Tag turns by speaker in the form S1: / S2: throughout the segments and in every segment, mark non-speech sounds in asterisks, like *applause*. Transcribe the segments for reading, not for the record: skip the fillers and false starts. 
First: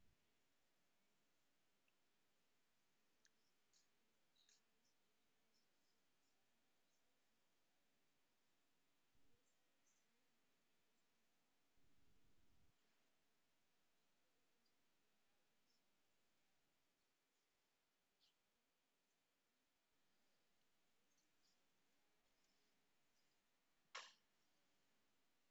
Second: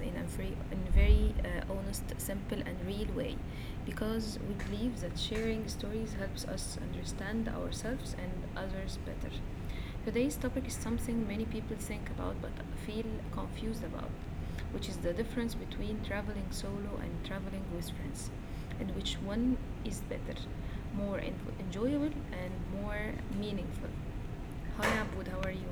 S1: in a very, honest, simple, and real way because we believe that sharing stories helps us understand ourselves and others better. Today's topic is something many people think about but feel confused about, which is the difference between traveling solo and traveling with friends, and which one is better, more enjoyable, and more meaningful. Hi Abud, how are you?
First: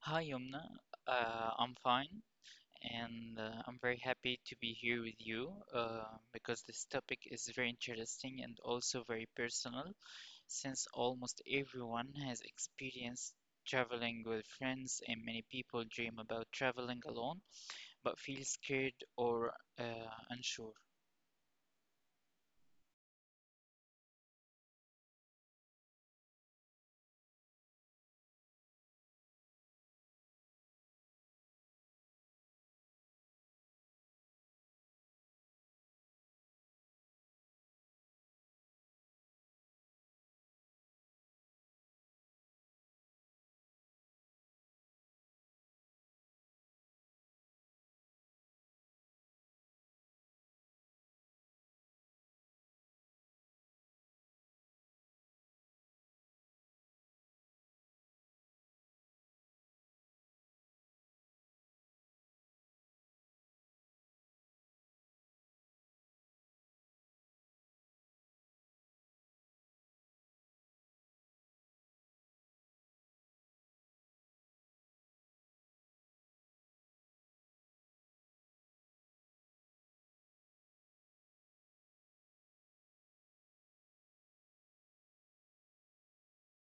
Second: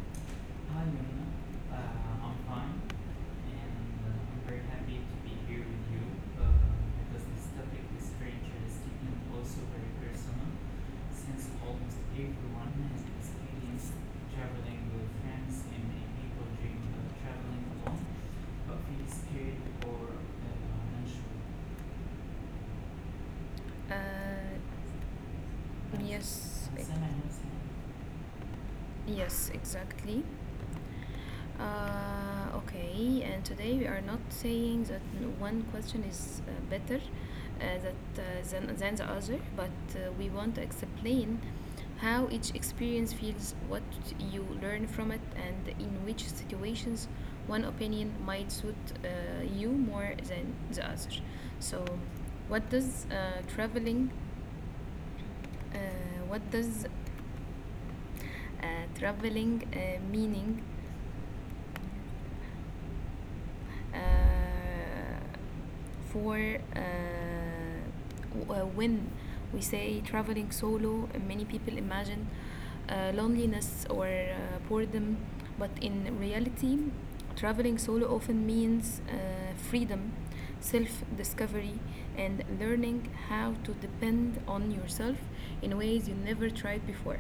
S2: Hi, Yumna.
S1: Hi, Yona.
S2: I'm fine
S1: I'm fine,
S2: and
S1: and
S2: I'm very
S1: I'm
S2: happy
S1: very
S2: to be
S1: happy
S2: here
S1: to
S2: with
S1: be here
S2: you
S1: with you
S2: uh,
S1: uh,
S2: because this
S1: because
S2: topic
S1: this
S2: is
S1: topic
S2: very
S1: is very
S2: interesting and
S1: interesting and
S2: also very
S1: also very
S2: personal
S1: personal
S2: since
S1: since
S2: almost
S1: almost
S2: everyone
S1: everyone
S2: has
S1: has
S2: experienced
S1: experienced
S2: traveling with
S1: traveling with
S2: friends and
S1: friends
S2: many
S1: and many
S2: people
S1: people
S2: dream about
S1: dream of
S2: traveling
S1: traveling
S2: alone
S1: alone
S2: but feel
S1: but feel
S2: scared
S1: scared
S2: or
S1: or
S2: uh, unsure.
S1: unsure. Uh, yes, سامع نفسي؟ Yes, exactly. Okay, and today we are not saying that one question is better than the other, but we want to explain how each experience feels, what you learn from it, and in which situations one opinion might suit uh, you more than the other. So, what does uh, what does uh, traveling meaning? Uh, for uh, when we say traveling solo, many people imagine loneliness or boredom, but in reality traveling solo often means freedom, self discovery, and learning how to depend on yourself in ways you never tried before.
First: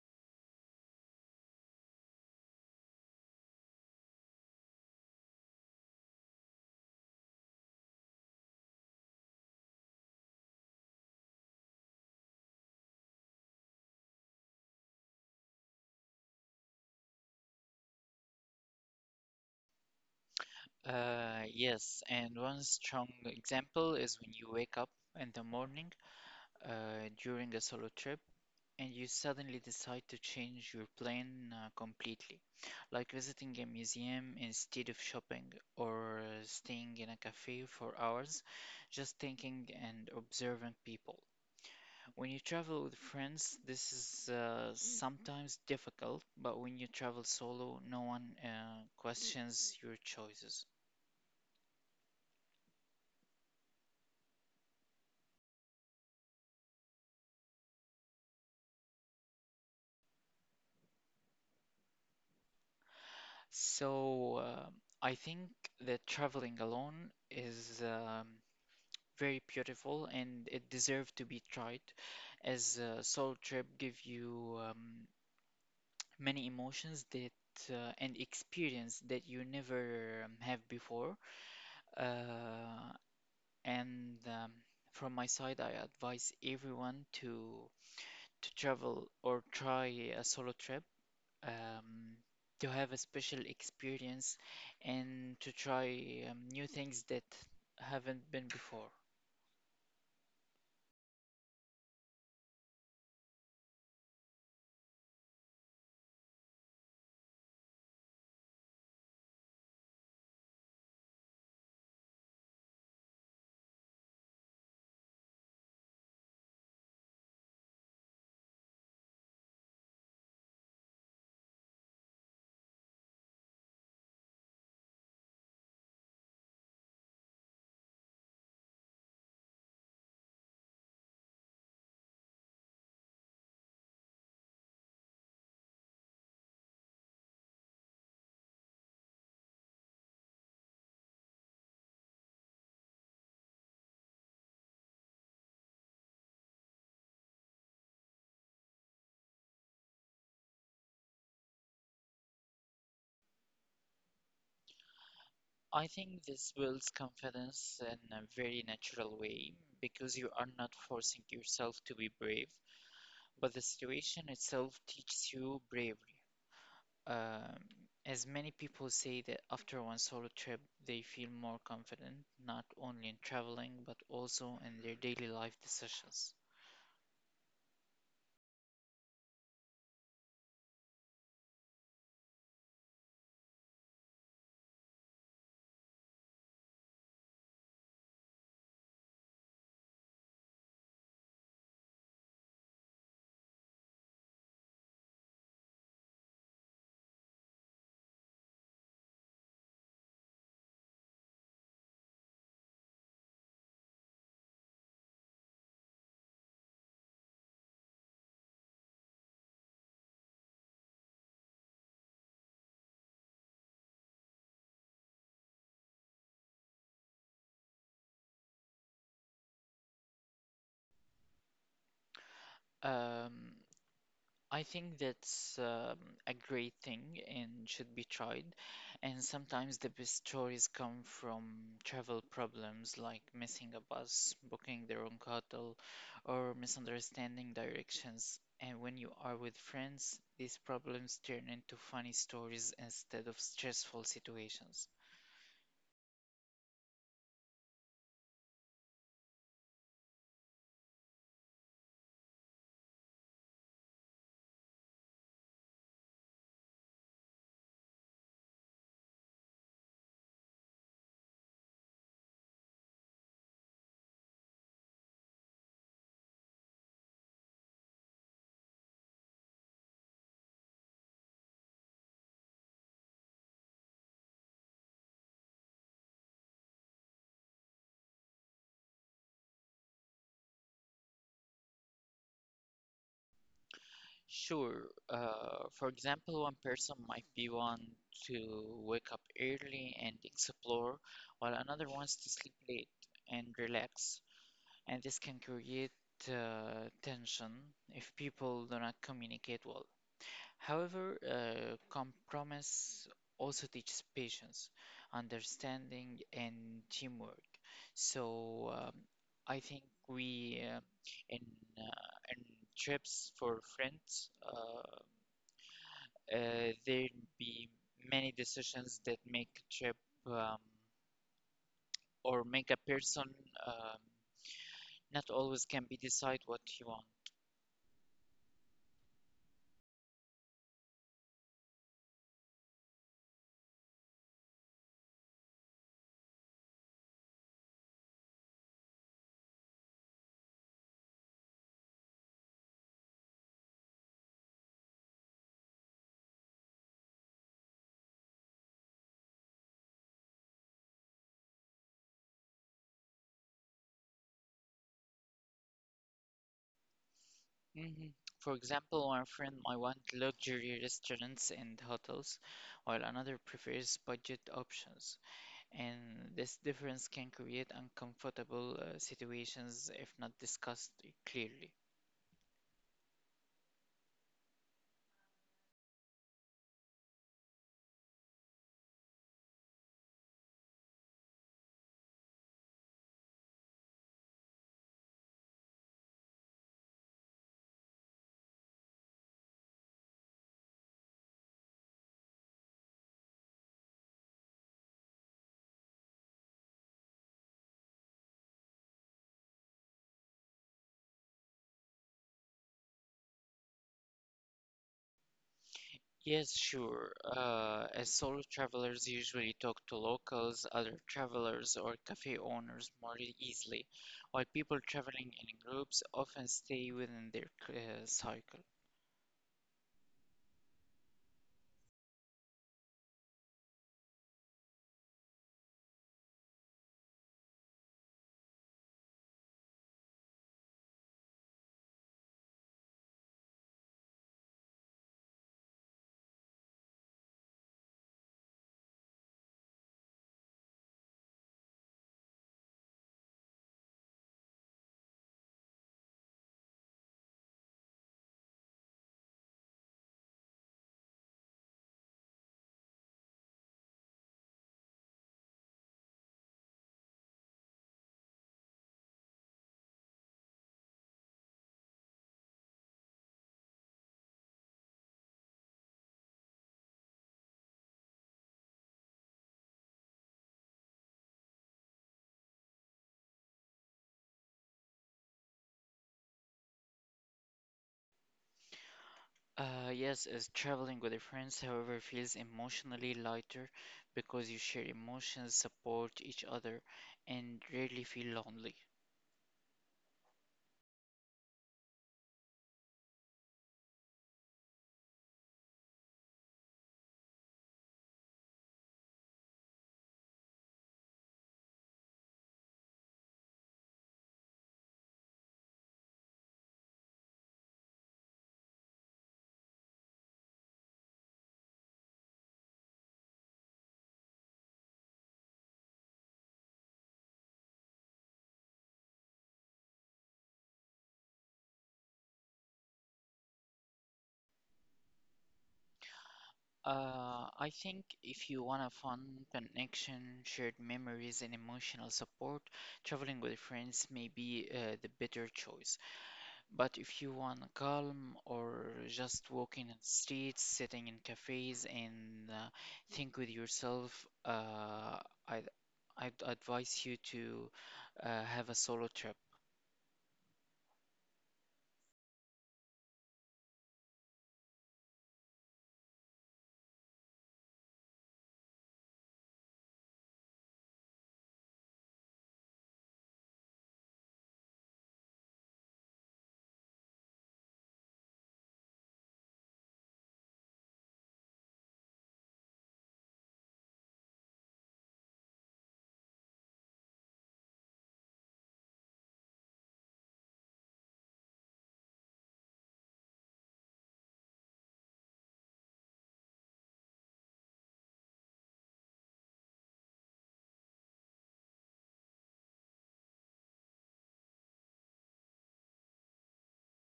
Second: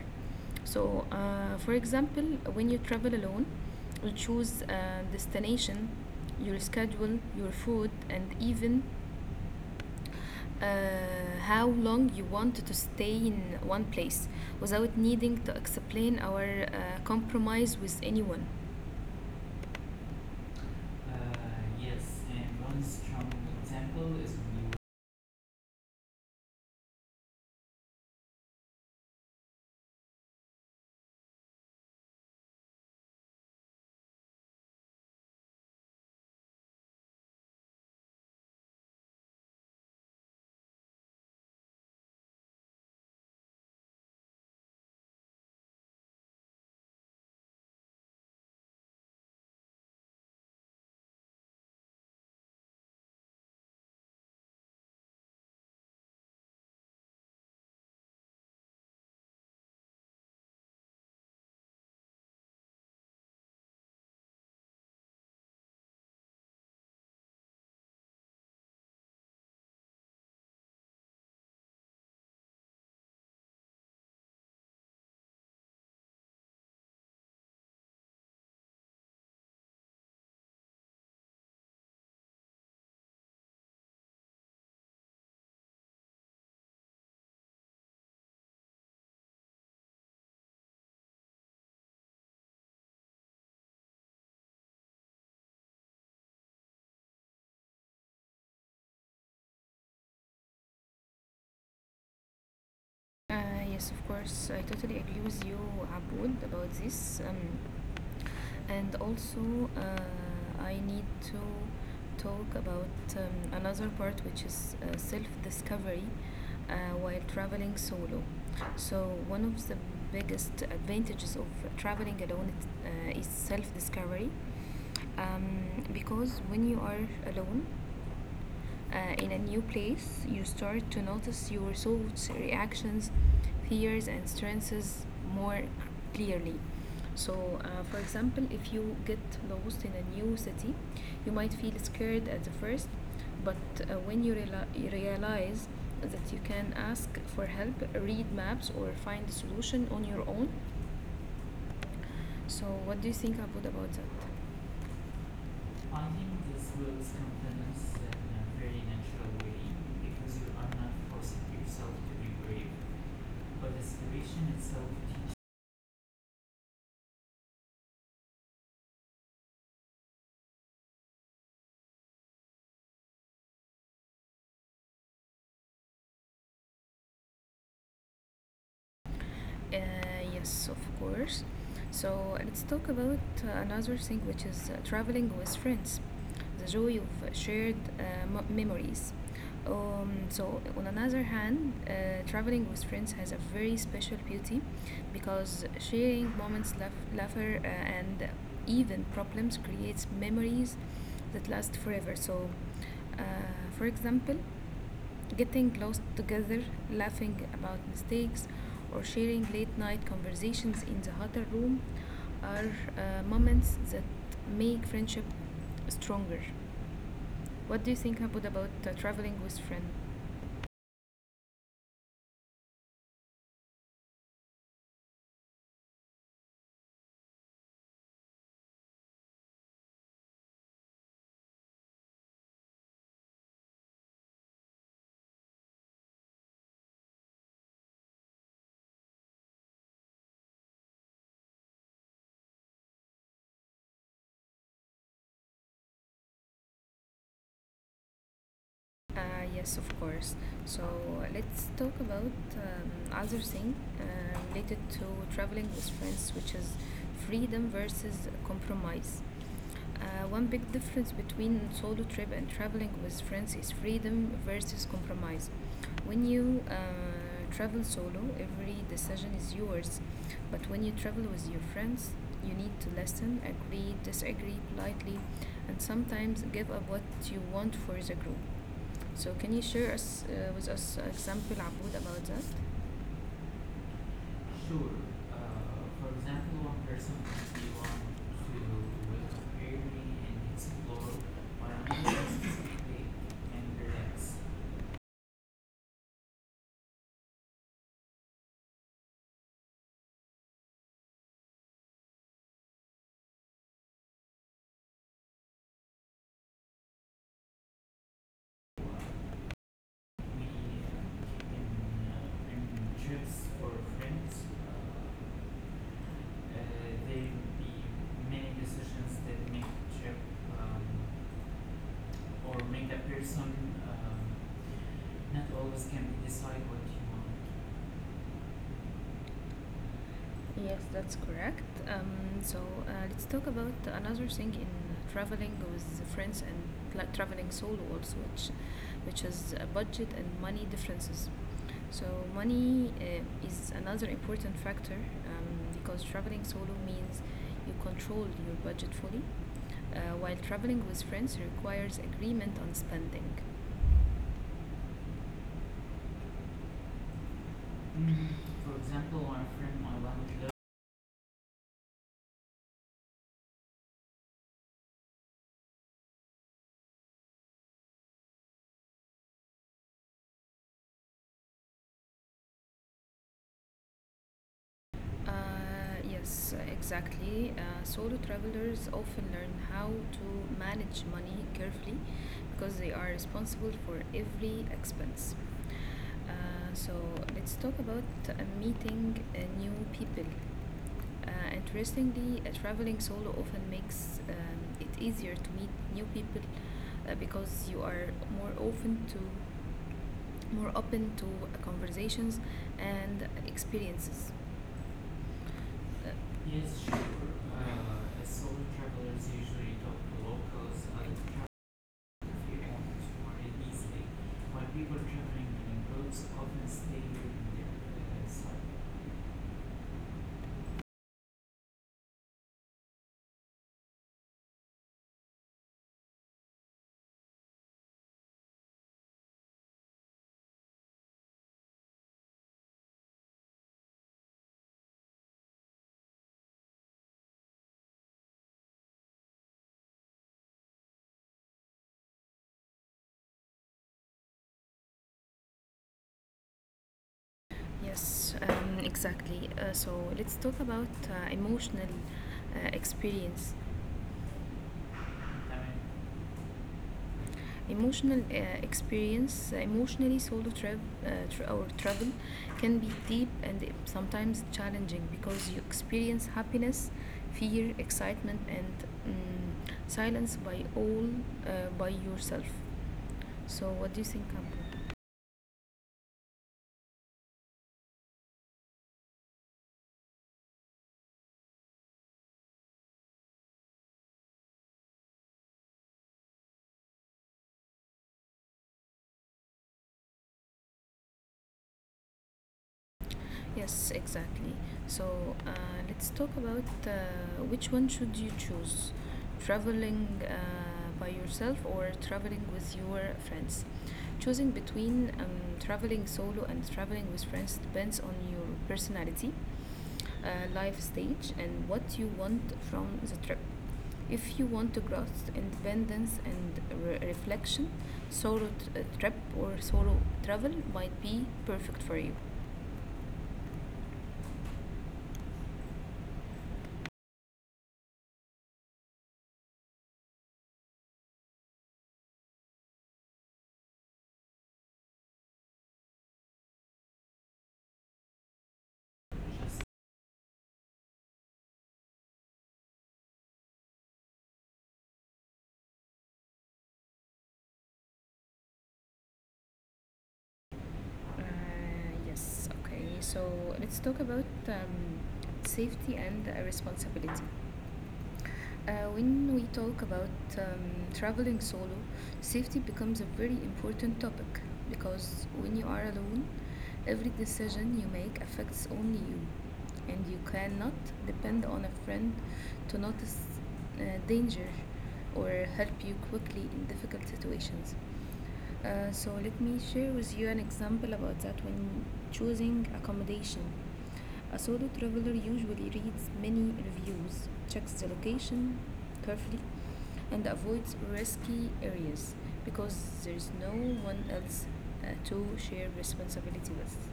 S1: So for example, when you travel alone you choose a destination, your schedule, your food, and even uh, how long you want to stay in one place without needing to explain or compromise with anyone. Uh,
S2: Yes,
S1: yes,
S2: and
S1: and
S2: one
S1: one
S2: strong
S1: strong
S2: example
S1: example is
S2: is when you
S1: when
S2: wake up in the morning during a solo trip and you suddenly decide to change your plan completely, like visiting a museum instead of shopping or staying in a cafe for hours, just thinking and observing people. When you travel with friends, this is sometimes difficult, but when you travel solo, no one questions your choices. So I think that traveling alone is very beautiful and it deserves to be tried as a solo trip give you many emotions that and experience that you never have before uh, and from my side I advise everyone to travel or try a solo trip um, to have a special experience and to try new things that haven't been before.
S1: you yes, of course, I totally agree with you, Aboud, about this. And also I need to talk about another part, which is self-discovery uh, while traveling solo. So one of the biggest advantages of traveling alone is self-discovery because when you are alone in a new place, you start to notice your thoughts, reactions, fears, and strengths more clearly. So, for example, if you get lost in a new city, you might feel scared at the first, but when you realize that you can ask for help, read maps, or find a solution on your own. So, what do you think about that?
S2: I
S1: I think
S2: think
S1: this
S2: this builds
S1: works complements
S2: confidence
S1: that
S2: in
S1: in
S2: a
S1: a very
S2: very
S1: natural
S2: natural
S1: way
S2: way because
S1: because
S2: you
S1: you
S2: are
S1: are
S2: not
S1: not
S2: forcing
S1: forcing yourself
S2: yourself to
S1: to
S2: be
S1: be
S2: brave,
S1: brave,
S2: but
S1: but
S2: the
S1: the
S2: situation
S1: situation itself
S2: itself
S1: teaches.
S2: teaches you bravery. Um, as many people say that after one solo trip, they feel more confident, not only in traveling, but also in their daily life decisions.
S1: Uh, yes, of course. So let's talk about another thing, which is traveling with friends, the joy of shared memories. So, on another hand, traveling with friends has a very special beauty because sharing moments, laughter, and even problems creates memories that last forever. So, uh, for example, getting lost together, laughing about mistakes, or sharing late night conversations in the hotel room are moments that make friendship stronger. What do you think about traveling with friends?
S2: Um, I think that's a great thing and should be tried. And sometimes the best stories come from travel problems like missing a bus, booking the wrong hotel, or misunderstanding directions. And when you are with friends, these problems turn into funny stories instead of stressful situations.
S1: Yes, of course. So let's talk about other thing related to traveling with friends, which is freedom versus compromise. One big difference between solo trip and traveling with friends is freedom versus compromise. When you travel solo, every decision is yours. But when you travel with your friends, you need to listen, agree, disagree politely, and sometimes give up what you want for the group. So, can you share with us an example, Aboud, about that?
S2: Sure.
S1: Sure.
S2: For
S1: For
S2: example,
S1: example,
S2: one
S1: one
S2: person
S1: person
S2: might be
S1: might be want
S2: one
S1: to
S2: to wake up
S1: wake up
S2: early and
S1: early and
S2: explore,
S1: explore
S2: while
S1: what
S2: another wants to sleep
S1: interests
S2: late
S1: them
S2: and
S1: and
S2: relax.
S1: relax.
S2: And this can create tension if people do not communicate well. However, compromise also teaches patience, understanding, and teamwork. So I think
S1: We uh,
S2: we
S1: in,
S2: uh, in uh, in
S1: uh, in
S2: trips
S1: trips
S2: for
S1: for
S2: friends,
S1: friends,
S2: uh, uh, there
S1: there will
S2: be
S1: be
S2: many
S1: many
S2: decisions
S1: decisions
S2: that
S1: that
S2: make
S1: make
S2: a
S1: a
S2: trip
S1: trip
S2: um,
S1: um,
S2: or
S1: or
S2: make a
S1: make a
S2: person
S1: person
S2: um,
S1: um,
S2: not
S1: not
S2: always
S1: always
S2: can be
S1: can
S2: decide
S1: decide
S2: what
S1: what
S2: he
S1: you
S2: want.
S1: want. Yes, that's correct. Um, so let's talk about another thing in traveling with friends and like traveling solo also, which is budget and money differences. So money is another important factor because traveling solo means you control your budget fully, while traveling with friends requires agreement on spending.
S2: Mhm.
S1: Mm,
S2: For
S1: for
S2: example, one
S1: example,
S2: friend
S1: my
S2: might
S1: friend,
S2: want
S1: my one.
S2: luxury restaurants and hotels, while another prefers budget options, and this difference can create uncomfortable situations if not discussed clearly.
S1: Uh, yes, exactly. Solo travelers often learn how to manage money carefully because they are responsible for every expense. So let's talk about uh, meeting new people. Interestingly, traveling solo often makes it easier to meet new people because you are more open to more open to conversations and experiences.
S2: Yes,
S1: Yes, sure.
S2: sure. As solo
S1: Solo
S2: travelers
S1: travelers
S2: usually talk
S1: usually
S2: to
S1: talk to
S2: locals,
S1: locals,
S2: other
S1: other
S2: travelers,
S1: travelers
S2: or cafe
S1: if you
S2: owners
S1: want
S2: more
S1: to worry
S2: easily,
S1: easily.
S2: while
S1: While
S2: people
S1: people
S2: traveling in
S1: traveling in
S2: groups
S1: groups
S2: often
S1: often
S2: stay
S1: stay
S2: within their
S1: within their
S2: cycle.
S1: cycle. Yes, exactly. So let's talk about emotional experience. تمام Emotional experience, emotionally solo trip tr or travel can be deep and sometimes challenging because you experience happiness, fear, excitement, and mm silence by all by yourself. So, what do you think, Amber?
S2: Yes, as traveling with your friends, however, feels emotionally lighter because you share emotions, support each other, and rarely feel lonely.
S1: Yes, exactly. So let's talk about which one should you choose, traveling by yourself or traveling with your friends. Choosing between traveling solo and traveling with friends depends on your personality, life stage, and what you want from the trip. If you want to growth, independence, and reflection, solo t- trip or solo travel might be perfect for you.
S2: I think if you want a fun connection, shared memories, and emotional support, traveling with friends may be the better choice. But if you want calm or just walking in the streets, sitting in cafes, and think with yourself, uh, I'd, I'd advise you to have a solo trip.
S1: Uh, yes, okay. So let's talk about safety and responsibility. When we talk about traveling solo, safety becomes a very important topic because when you are alone, every decision you make affects only you, and you cannot depend on a friend to notice danger or help you quickly in difficult situations. So let me share with you an example about that when choosing accommodation. A solo traveler usually reads many reviews, checks the location carefully, and avoids risky areas because there's no one else to share responsibility with.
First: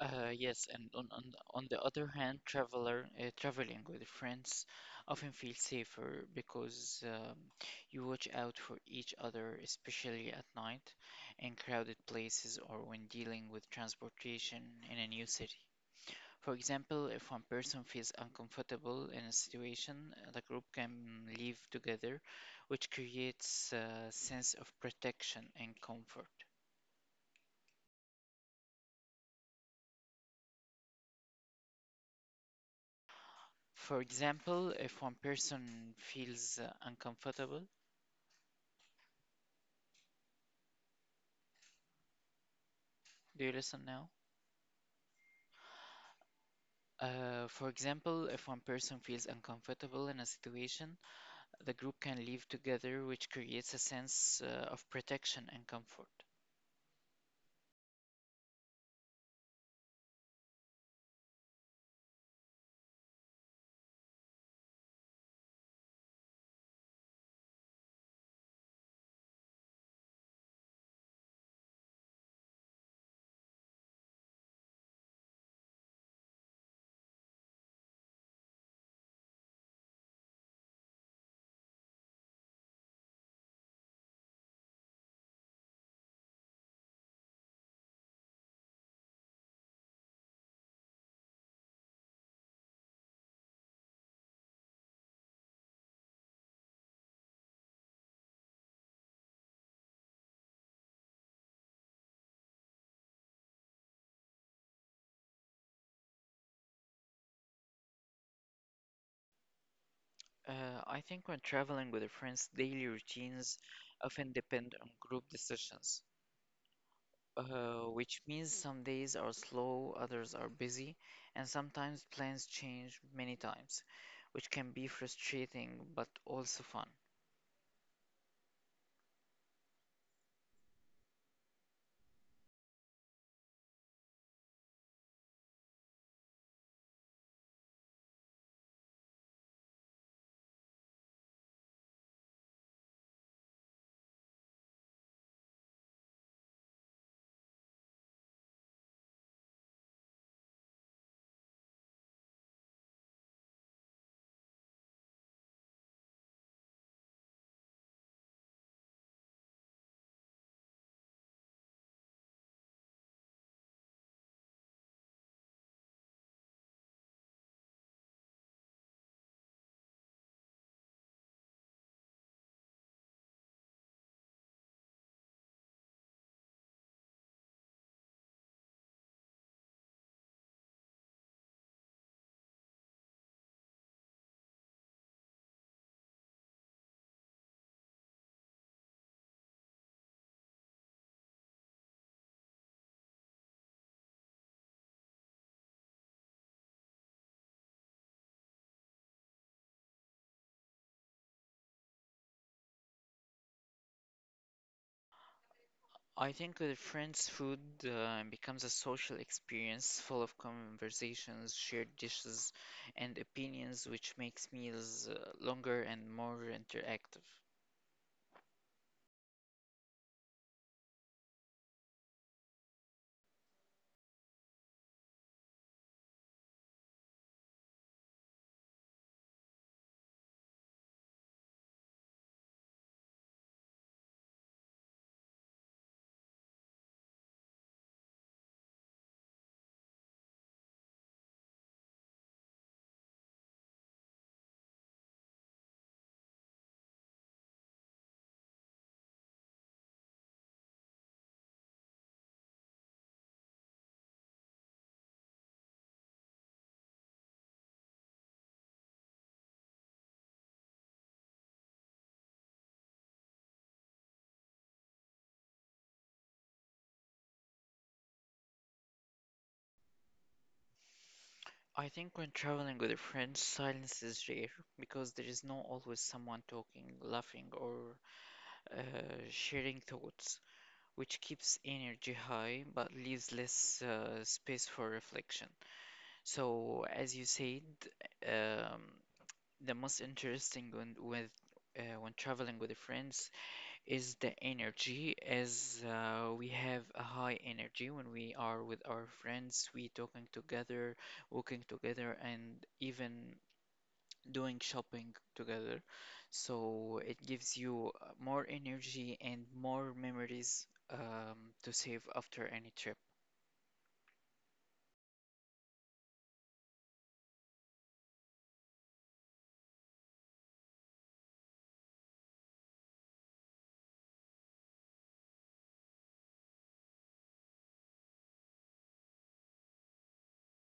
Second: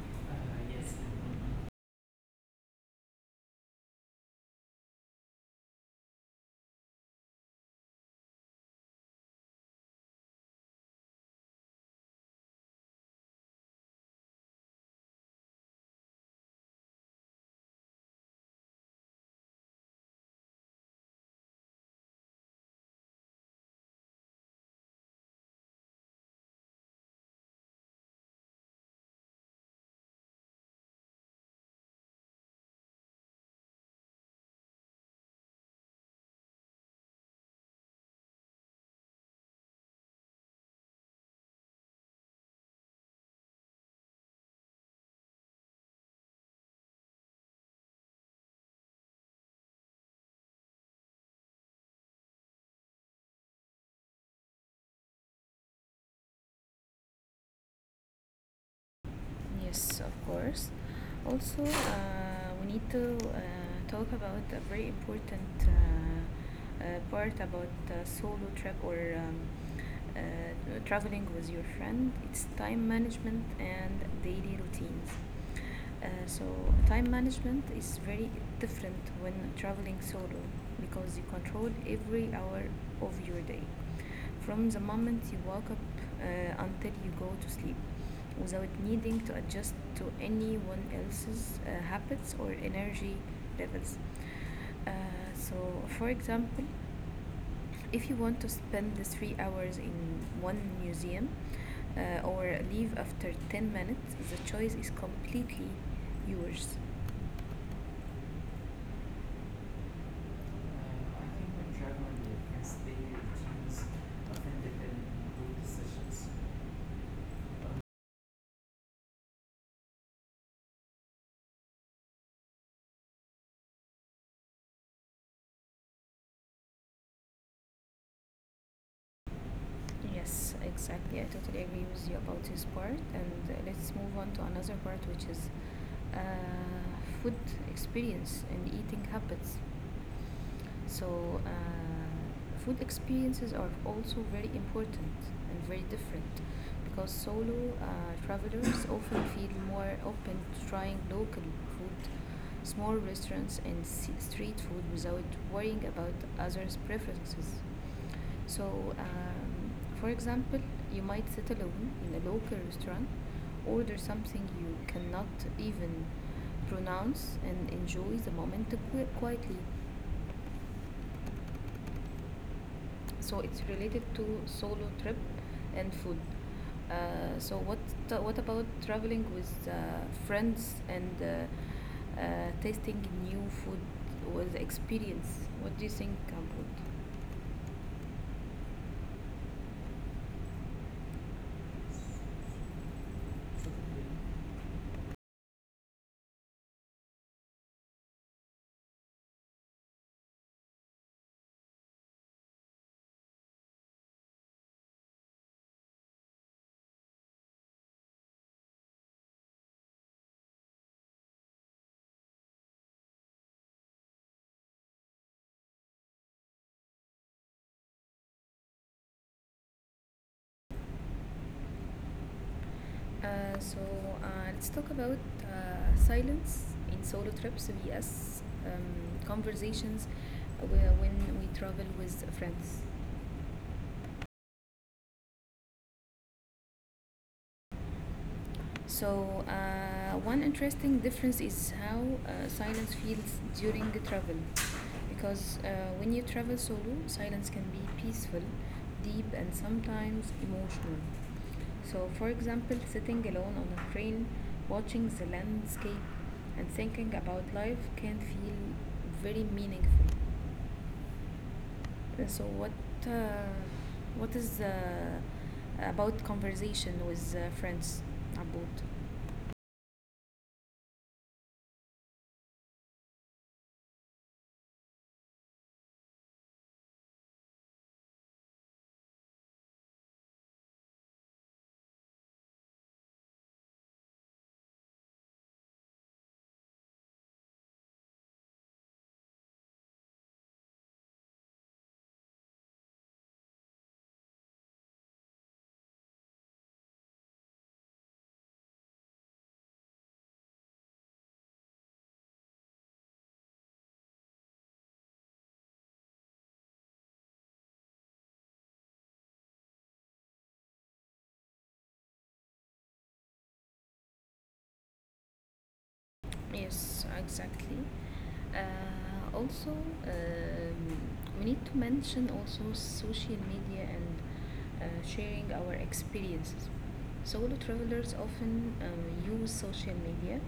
S1: Uh,
S2: Yes, and
S1: yes,
S2: on the other hand, traveler traveling with friends often feels safer because you watch out for each other, especially at night, in crowded places or when dealing with transportation in a new city. For example, if one person feels uncomfortable in a situation, the group can leave together, which creates a sense of protection and comfort. For example, if one person feels uncomfortable, do you listen now? For example, if one person feels uncomfortable in a situation, the group can leave together, which creates a sense of protection and comfort.
S1: Yes, of course. Also, we need to talk about a very important part about solo trip or uh, traveling with your friend. It's time management and daily routines. So time management is very different when traveling solo because you control every hour of your day from the moment you wake up until you go to sleep without needing to adjust to anyone else's habits or energy levels. Uh, so, for example, if you want to spend the 3 hours in one museum or leave after 10 minutes, the choice is completely yours.
S2: Uh, I think
S1: I
S2: when
S1: think when
S2: traveling with a
S1: traveling, you
S2: friend's
S1: can
S2: daily
S1: stay
S2: routines
S1: routines
S2: often
S1: of
S2: depend on
S1: independent
S2: group
S1: good
S2: decisions,
S1: decisions.
S2: which means some days are slow, others are busy, and sometimes plans change many times, which can be frustrating but also fun.
S1: Yes, exactly. I totally agree with you about this part. And let's move on to another part, which is uh, food experience and eating habits. So, food experiences are also very important and very different because solo travelers *coughs* often feel more open to trying local food, small restaurants, and street food without worrying about others' preferences. So, for example, you might sit alone in a local restaurant, order something you cannot even pronounce, and enjoy the moment quietly. So it's related to solo trip and food. So what about traveling with friends and tasting new food was experience? What do you think about?
S2: I think with friends, food becomes a social experience full of conversations, shared dishes, and opinions, which makes meals longer and more interactive.
S1: Uh, so uh, let's talk about silence in solo trips vs conversations when we travel with friends. So, one interesting difference is how silence feels during the travel. Because when you travel solo, silence can be peaceful, deep, and sometimes emotional. So, for example, sitting alone on a train, watching the landscape, and thinking about life can feel very meaningful. Uh, So, what uh, what is about conversation with friends about?
S2: I think when traveling with a friend, silence is rare because there is not always someone talking, laughing, or uh, sharing thoughts, which keeps energy high but leaves less space for reflection. So, as you said, um, the most interesting when with when traveling with the friends is the energy, as we have a high energy when we are with our friends, we talking together, working together and even doing shopping together. So it gives you more energy and more memories to save after any trip.
S1: Yes, exactly. Also, we need to mention also social media and sharing our experiences. Solo travelers often use social media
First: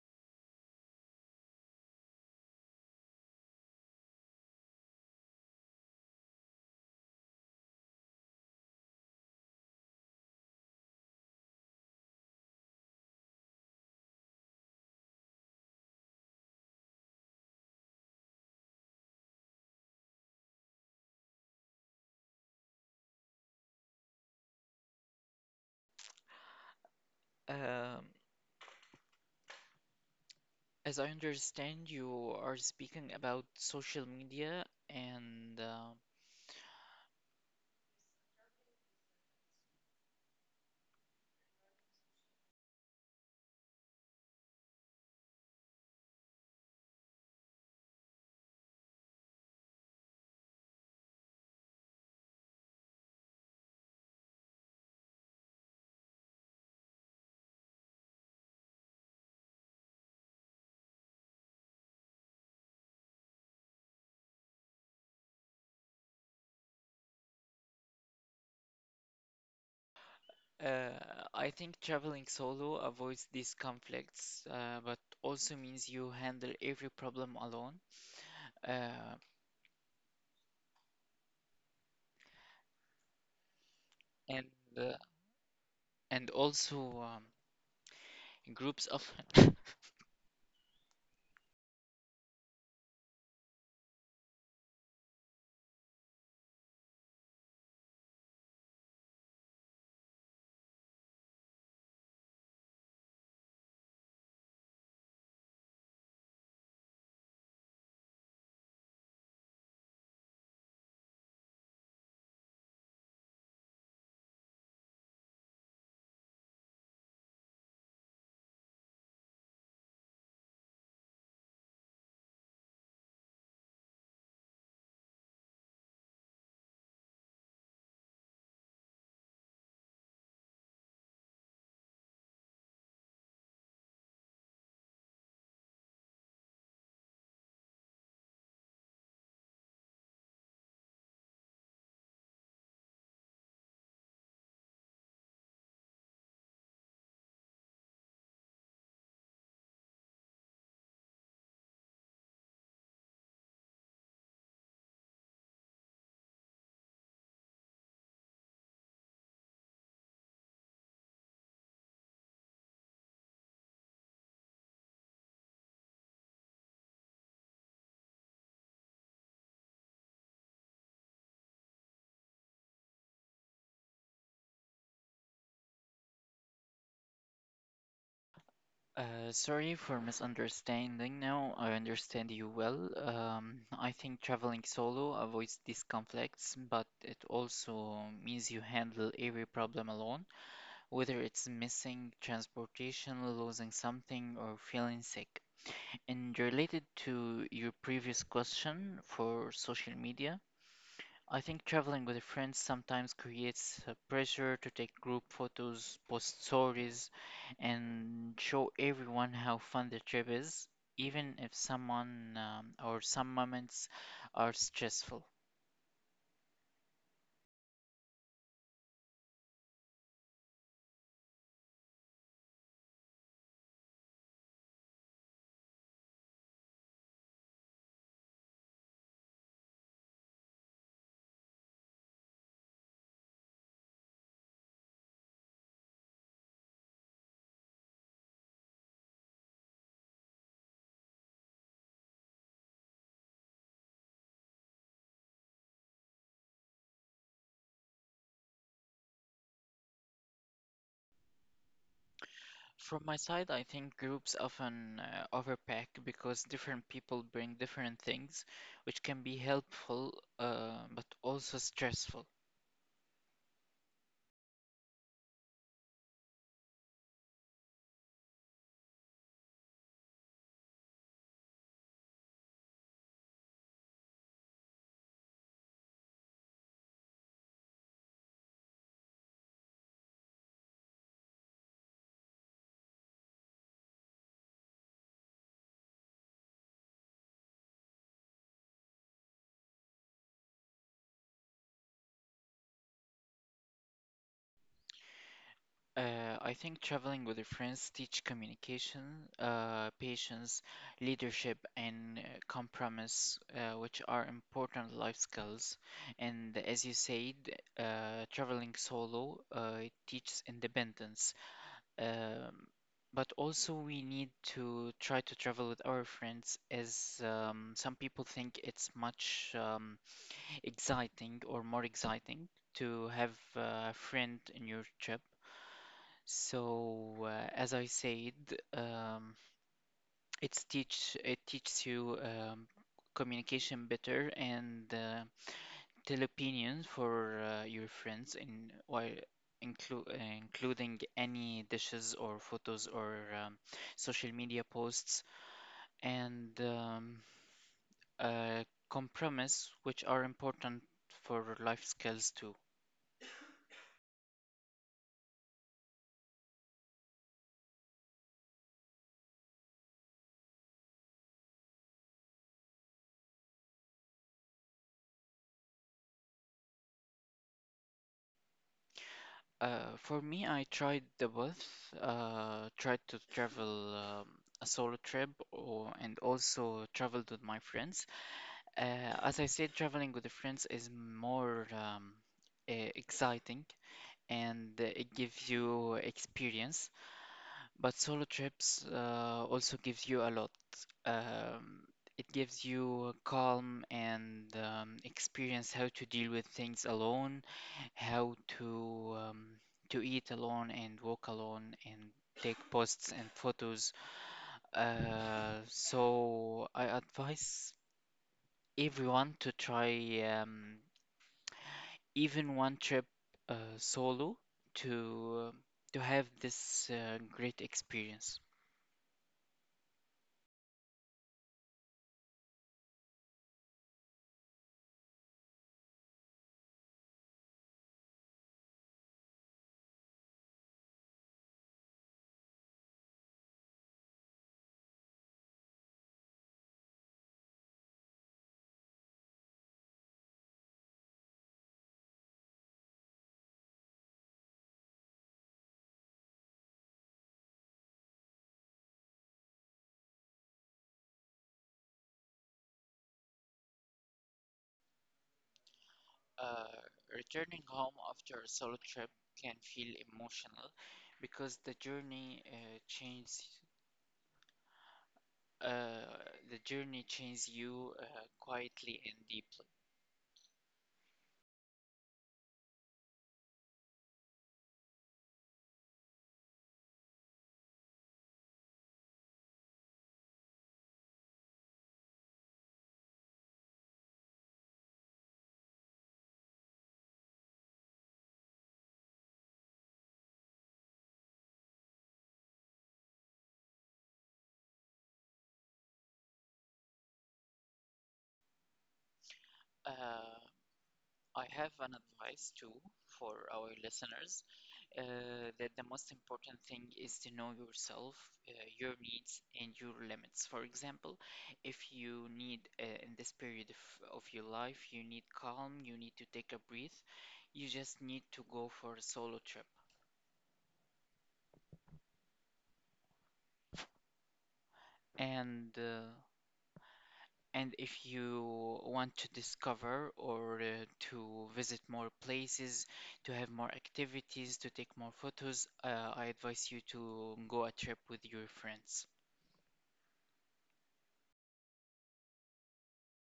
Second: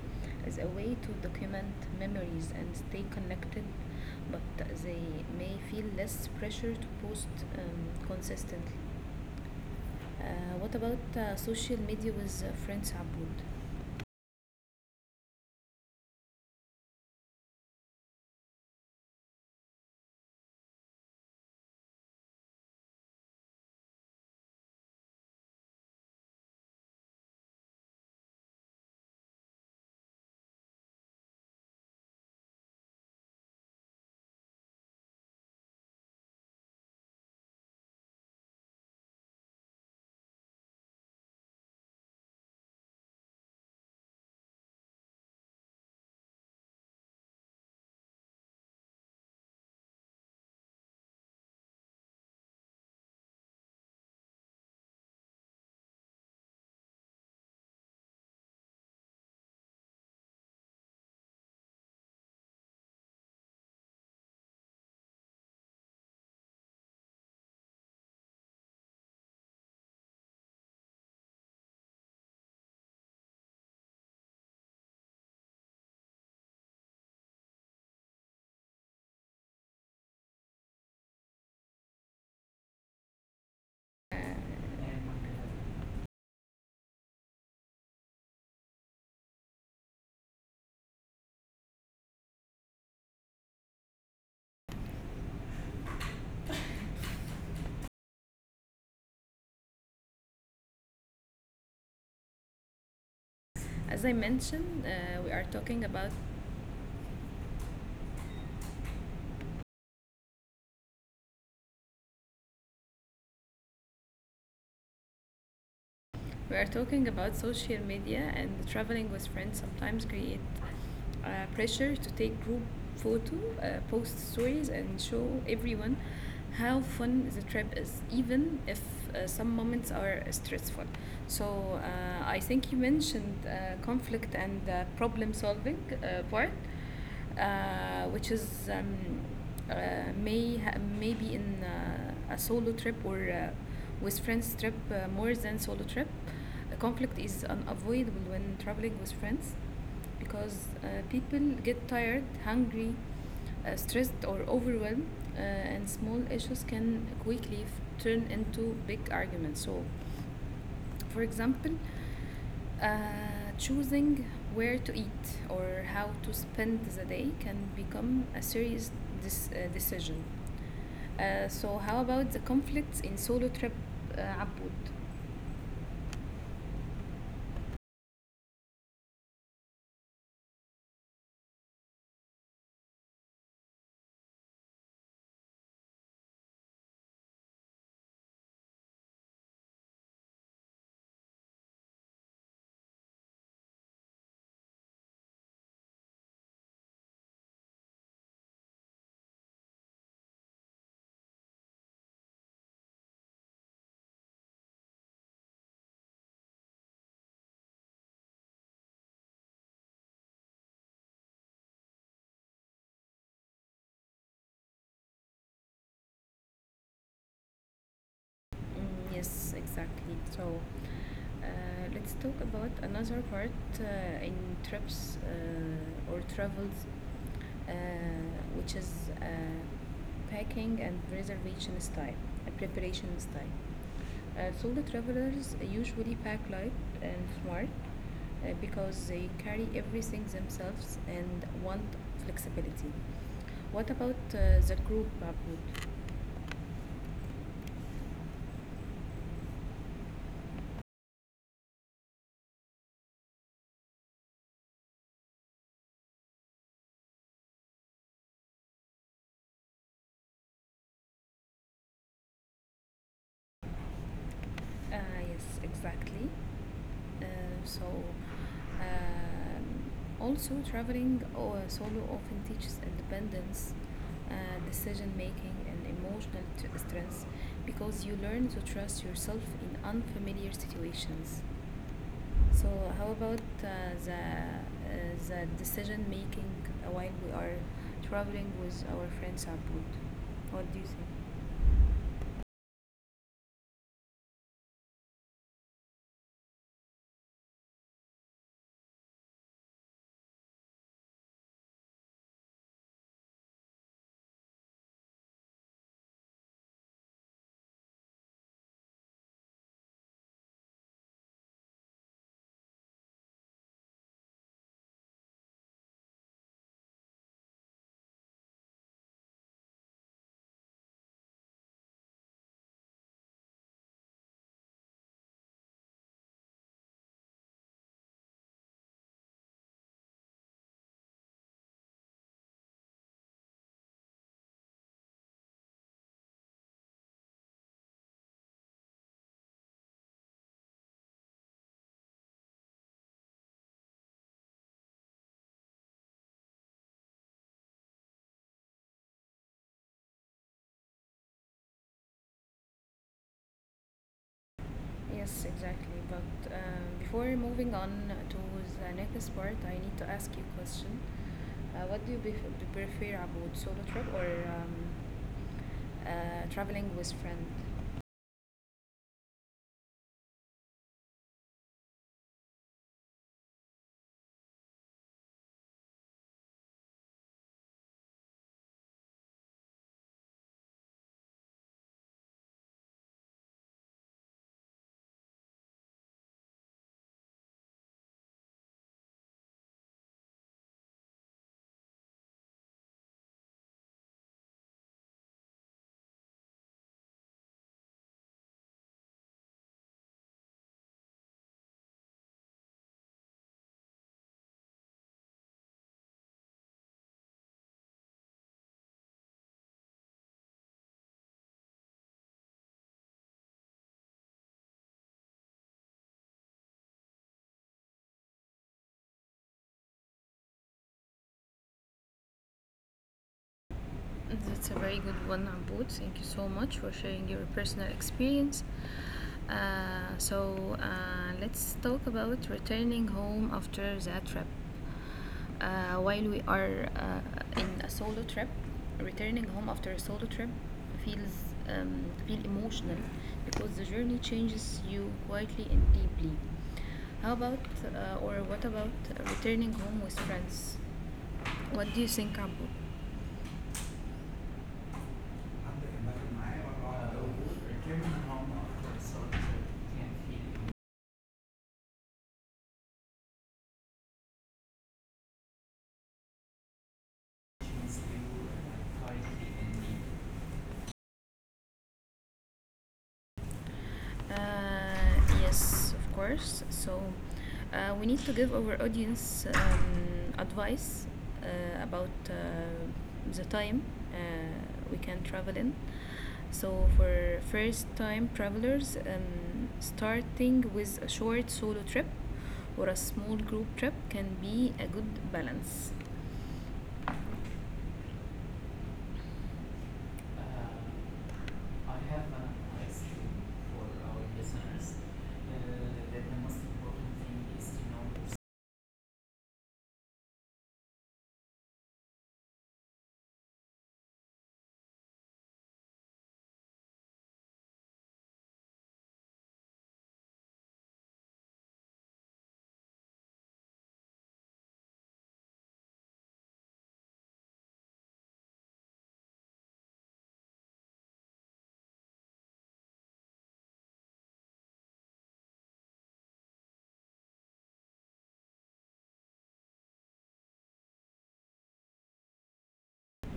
S1: as a way to document memories and stay connected, but they may feel less pressure to post consistently. What about social media with friends, Abud?
S2: Um, as I understand, you are speaking about social media, and uh, I think traveling solo avoids these conflicts, but also means you handle every problem alone. Uh,
S1: Uh,
S2: and uh, and also groups often *laughs*
S1: As I mentioned, we are talking about social media, and traveling with friends sometimes create uh, pressure to take group photo, post stories, and show everyone how fun the trip is, even if some moments are stressful. So I think you mentioned conflict and problem solving part, which uh, maybe in a solo trip or with friends trip more than solo trip. Conflict is unavoidable when traveling with friends because people get tired, hungry, stressed, or overwhelmed, and small issues can quickly turn into big arguments. So, for example, uh, choosing where to eat or how to spend the day can become a serious decision. So, how about the conflicts in solo trip, Abud?
S2: Sorry for misunderstanding. Now I understand you well. I think traveling solo avoids these conflicts, but it also means you handle every problem alone, whether it's missing transportation, losing something, or feeling sick. And related to your previous question for social media, I think traveling with friends sometimes creates a pressure to take group photos, post stories, and show everyone how fun the trip is, even if someone or some moments are stressful.
S1: Mm, yes, exactly. So, uh, let's talk about another part in trips or travels, uh, which is packing and reservation style, preparation style. Solo travelers usually pack light and smart because they carry everything themselves and want flexibility. What about the group, Mahmoud?
S2: From my side, I think groups often overpack because different people bring different things, which can be helpful but also stressful.
S1: Uh, yes, exactly. Uh, so, um, Also traveling solo often teaches independence, uh, decision making, and emotional strength because you learn to trust yourself in unfamiliar situations. So how about the decision making while we are traveling with our friends abroad? What do you think?
S2: I think traveling with your friends teach communication, patience, leadership, and compromise, which are important life skills. And as you said, traveling solo it teaches independence. Um, but also, we need to try to travel with our friends, as some people think it's much exciting or more exciting to have a friend in your trip so, as I said, um, it's teaches you communication better and tell opinions for your friends in while inclu uh, including any dishes or photos or um, social media posts and uh, compromise, which are important for life skills too.
S1: Yes, exactly. But before moving on to the next part, I need to ask you a question. What do you, bef- Do you prefer about solo trip or um, traveling with friend?
S2: For me, I tried the both. Tried to travel a solo trip, or and also traveled with my friends. As I said, traveling with the friends is more exciting and it gives you experience. But solo trips also gives you a lot. Um, it gives you calm and experience how to deal with things alone how to to eat alone and walk alone and take posts and photos. So I advise everyone to try even one trip solo to to have this great experience.
S1: That's a very good one, Abud. Thank you so much for sharing your personal experience. Let's talk about returning home after the trip. While we are in a solo trip, returning home after a solo trip feels feel emotional because the journey changes you quietly and deeply. How about or what about returning home with friends? What do you think, Abu?
S2: Uh, Returning home after a solo trip can feel emotional because the uh, journey changes you quietly and deeply.
S1: Uh, yes, of course. So, we need to give our audience advice about the time uh, we can travel in. So, for first time travelers, starting with a short solo trip or a small group trip can be a good balance.
S2: Uh, I
S1: I
S2: have
S1: have
S2: an
S1: an
S2: advice
S1: advice to,
S2: too for
S1: for
S2: our
S1: our
S2: listeners
S1: listeners.
S2: that
S1: That
S2: the
S1: the
S2: most
S1: most
S2: important
S1: important
S2: thing
S1: thing
S2: is
S1: is
S2: to
S1: to
S2: know
S1: know.
S2: yourself, uh, your needs, and your limits. For example, if you need in this period of your life, you need calm, you need to take a breath, you just need to go for a solo trip. And uh, And if you want to discover or to visit more places, to have more activities, to take more photos, I advise you to go a trip with your friends.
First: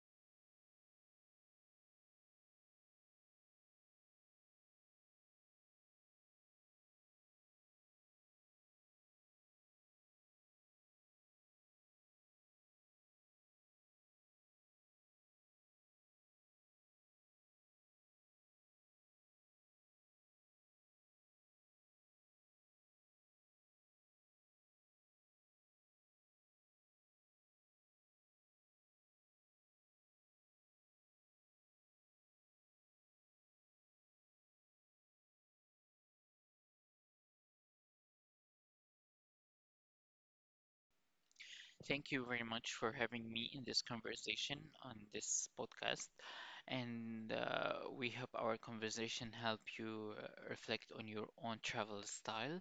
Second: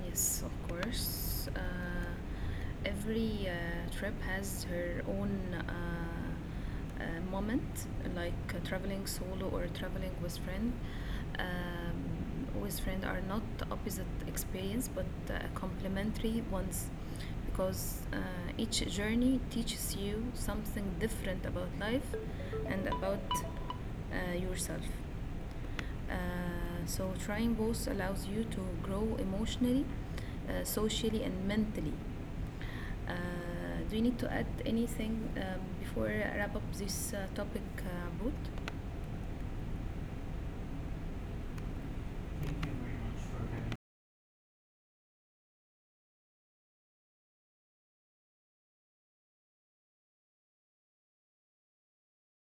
S1: Yes, of course. Every trip has her own moment, like traveling solo or traveling with friend. With friend are not opposite experience, but complementary ones, because each journey teaches you something different about life and about yourself. So trying both allows you to grow emotionally, socially, and mentally. Uh, do you need to add anything before I wrap up this topic, Ruth?
S2: Thank you very much for having me in this conversation on this podcast. And We hope our conversation help you reflect on your own travel style.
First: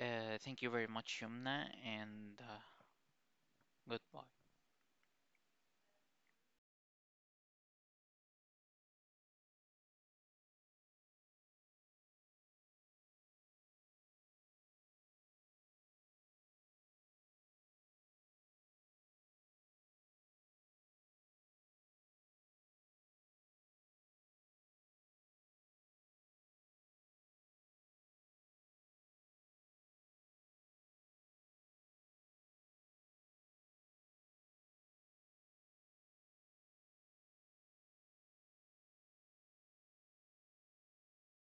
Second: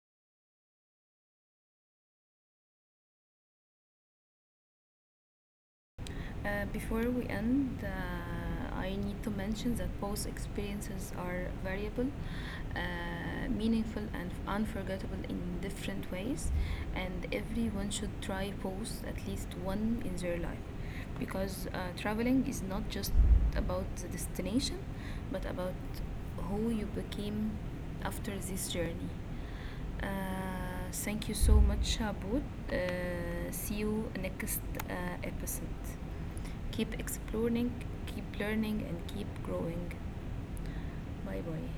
S2: Thank you very much, Yumna, and goodbye.
S1: Before we end, I need to mention that both experiences are variable, meaningful, and unforgettable in different ways, and everyone should try both at least one in their life because traveling is not just about the destination but about who you became after this journey. Uh, Thank you so much, Abud. See you next uh, episode. Keep exploring, keep learning, and keep growing. Bye bye.